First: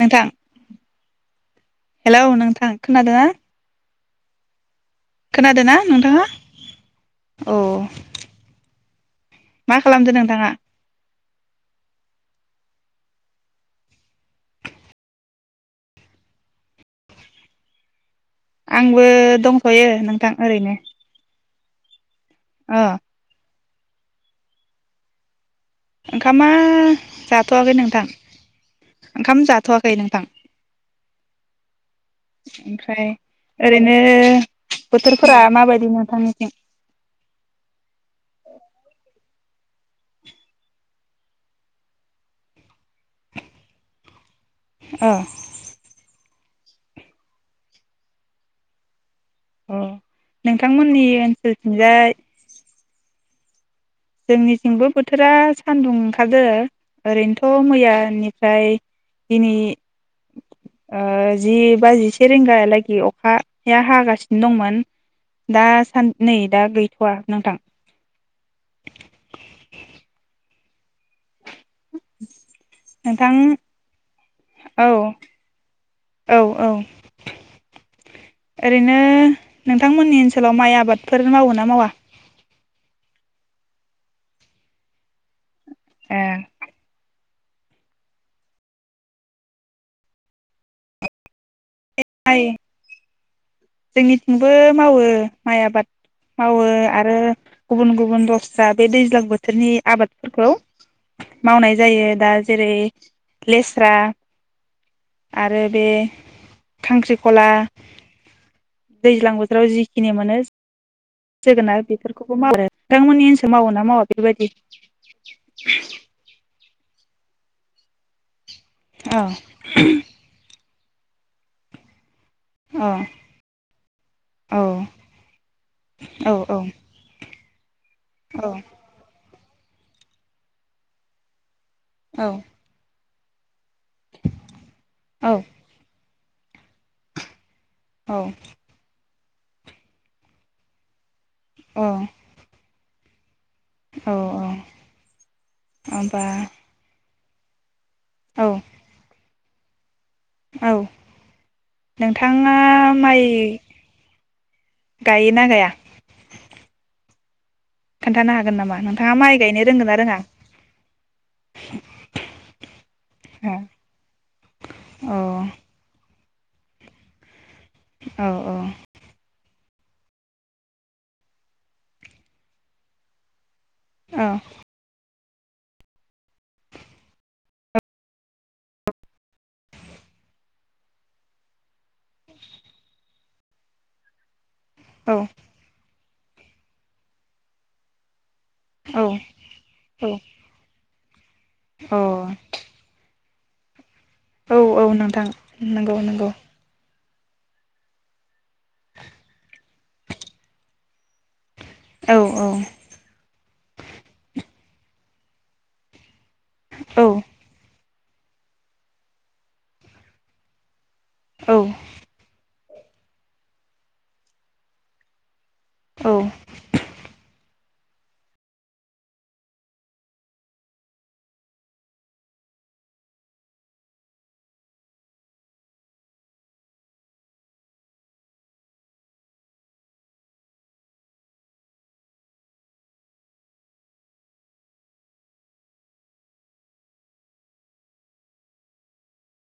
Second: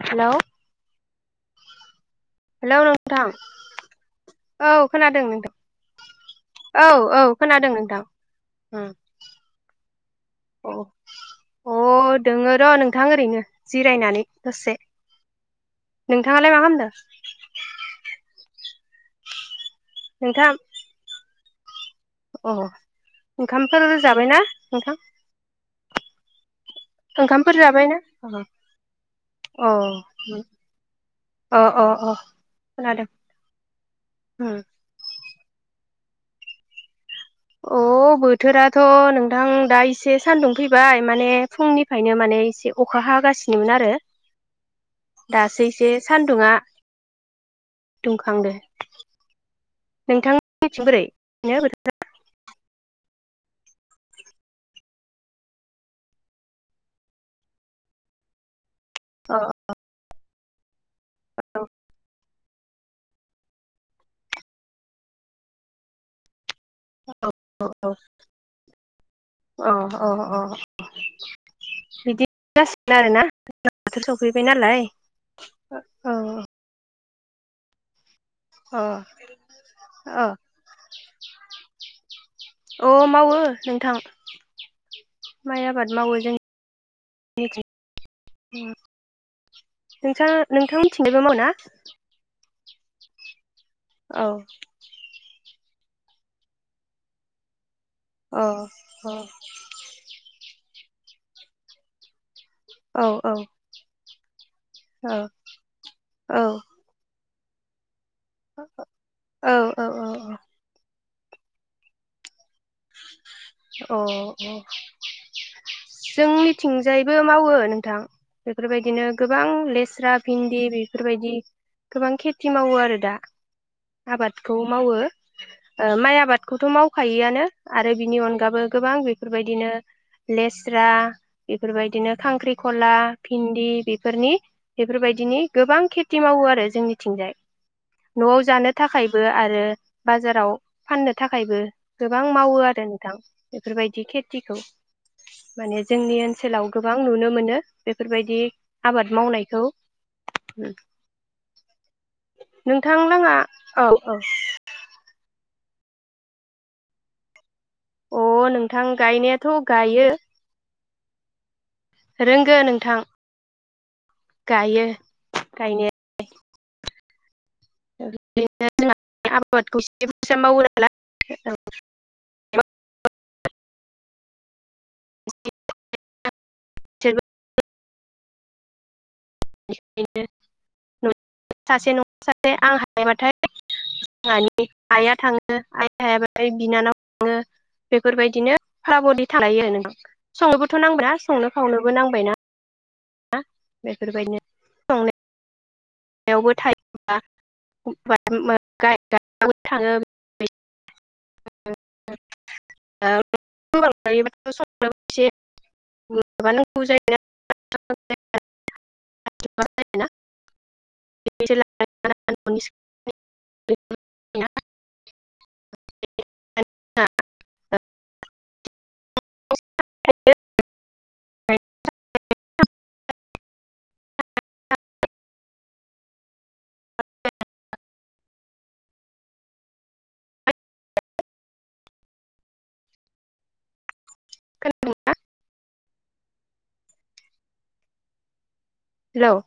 नोंथां hello hello नोंथां खोनादोना। औ खोनादों नोंथां औ औ खोनादों नोंथां उम मा खालामदों नों औ। अ दोङो र' नोंथां ओरैनो जिरायनानै दसे। नोंथाङालाय मा खालामदो? [inaudible] आंबो दं। थयो नोंथां ओरैनो। अ। ओंखामफोर जाबायना नोंथां? ओंखामा ओ ओंखामफोर जाथ'आखै जाबायना नोंथां अ ओंखाम अ जाथ'वाखै नोंथां। अ अ ओमफ्राय खोनादों ओरैनो अ बोथोर फोरा माबायदि नोंथांनिथिं अ बोथोराथ' नोंथां दा एसे सान्दुं फैबाय माने फुंनिफ्रायनो माने एसे अखा हागासिनोमोन आरो। अ दासो एसे सान्दुङा दुंखांदो। अ नोंथांनिथिं बोरै नोंथांमोननि ओनसोलथिंजाय जोंनिथिंबो बोथोरा सान्दुं ओंखारादो ओरैनोथ' मैयानिफ्राय अ दिनै औ ओ जि बा जिसे रिंगा लागि अखाया हागासिनो दंमोन दा सा-न नै दा गैथ'वा नोंथां। औ अ अ। बिदि जासिगोन आरोना नोंथां बोथोर सौफैबाय नालाय औ ओ औ औ। ओरैनो नोंथांमोननि अ ओनसोलाव माइ आबादफोर मावो ना मावा? अ मावो नोंथां [inaudible] माइ आबाद मावो ए जों [unintelligible] नोंसा नोंथां मिनथिंजायबो मावो ना? [unintelligible] औ जोंनिथिंबो मावो। माइ आबाद मावो आरो गुबुन गुबुन अ दस्रा बे दैज्लां बोथोरनि आबादफोरखौ मावनाय जायो दा ज जेरै औ औ लेस्रा औ आरो बे औ खांख्रि खला दैज्लां औ बोथोराव औ औ जिखिनि मोनो जोगोनार बेफोरखौबो मावो। नोंथांमोननि ओनसो मावो ना मावा बेबायदि? जोंनि थिंजायबो मावो नोंथां। बेफोरबायदिनो औ गोबां लेस्रा, भिन्दि बेफ बेफोरबायदि गोबां खेथ खेथि मावो औ आरो दा आबादखौ औ मावो माइ ओ औ आबादखौथ' मावखायआनो। आरो बिनि औ अनगाबो गोबां बेफ बेफोरबायदिनो लेस स्रा बेफोरबायदिनो औ खांख्रिखला, भिन्दि, बेफोरनि औ बेफोरबायदिनि गोबां खेथ खेथि मावो आरो जोंनिथिंजाय औ न'आव जानो थाखाय बो आरो बाजाराव फाननोबो थाखायबो गोबां मावो आरो थां बेफोरबायदि औ खेथिखौ माने जोंनि होमबा ओनसोलाव गोबां गोबां नुनो मोनो बेफोरबायदि औ आबाद मावनायखौ औ नोंथाङा नोंथां माइ लाङा औ औ गायोना गाया? खोन्थानो अ हागोन नामा नोंथां नोंथाङा माइ गायनायाथ' गायनो रोंगो ना गायो रोङा? [inaudible] रोंगो नोंथां। ए गायो गायनाया- औ अ आबादखौ [unintelligible] अ आ जोबो बिदिनो नु सासे न' सासे आं हायोबाथाय- सानि आइया थाङो आइ आयाबो बिनानावनो‌ बेफोरबायद दिनो फाबनि थालायो संनोबोथ' नांब्रा संनो खावनोबो औ अ नांबायना? आ औ औ नोंथां नंगौ नंगौ। संनायावबो [unintelligible] [unintelligible] औ औ थाङो [unintelligible] [unintelligible] औ [unintelligible] [unintelligible] औ [unintelligible] [unintelligible] औ [unintelligible] खोनादों ना? हेलौ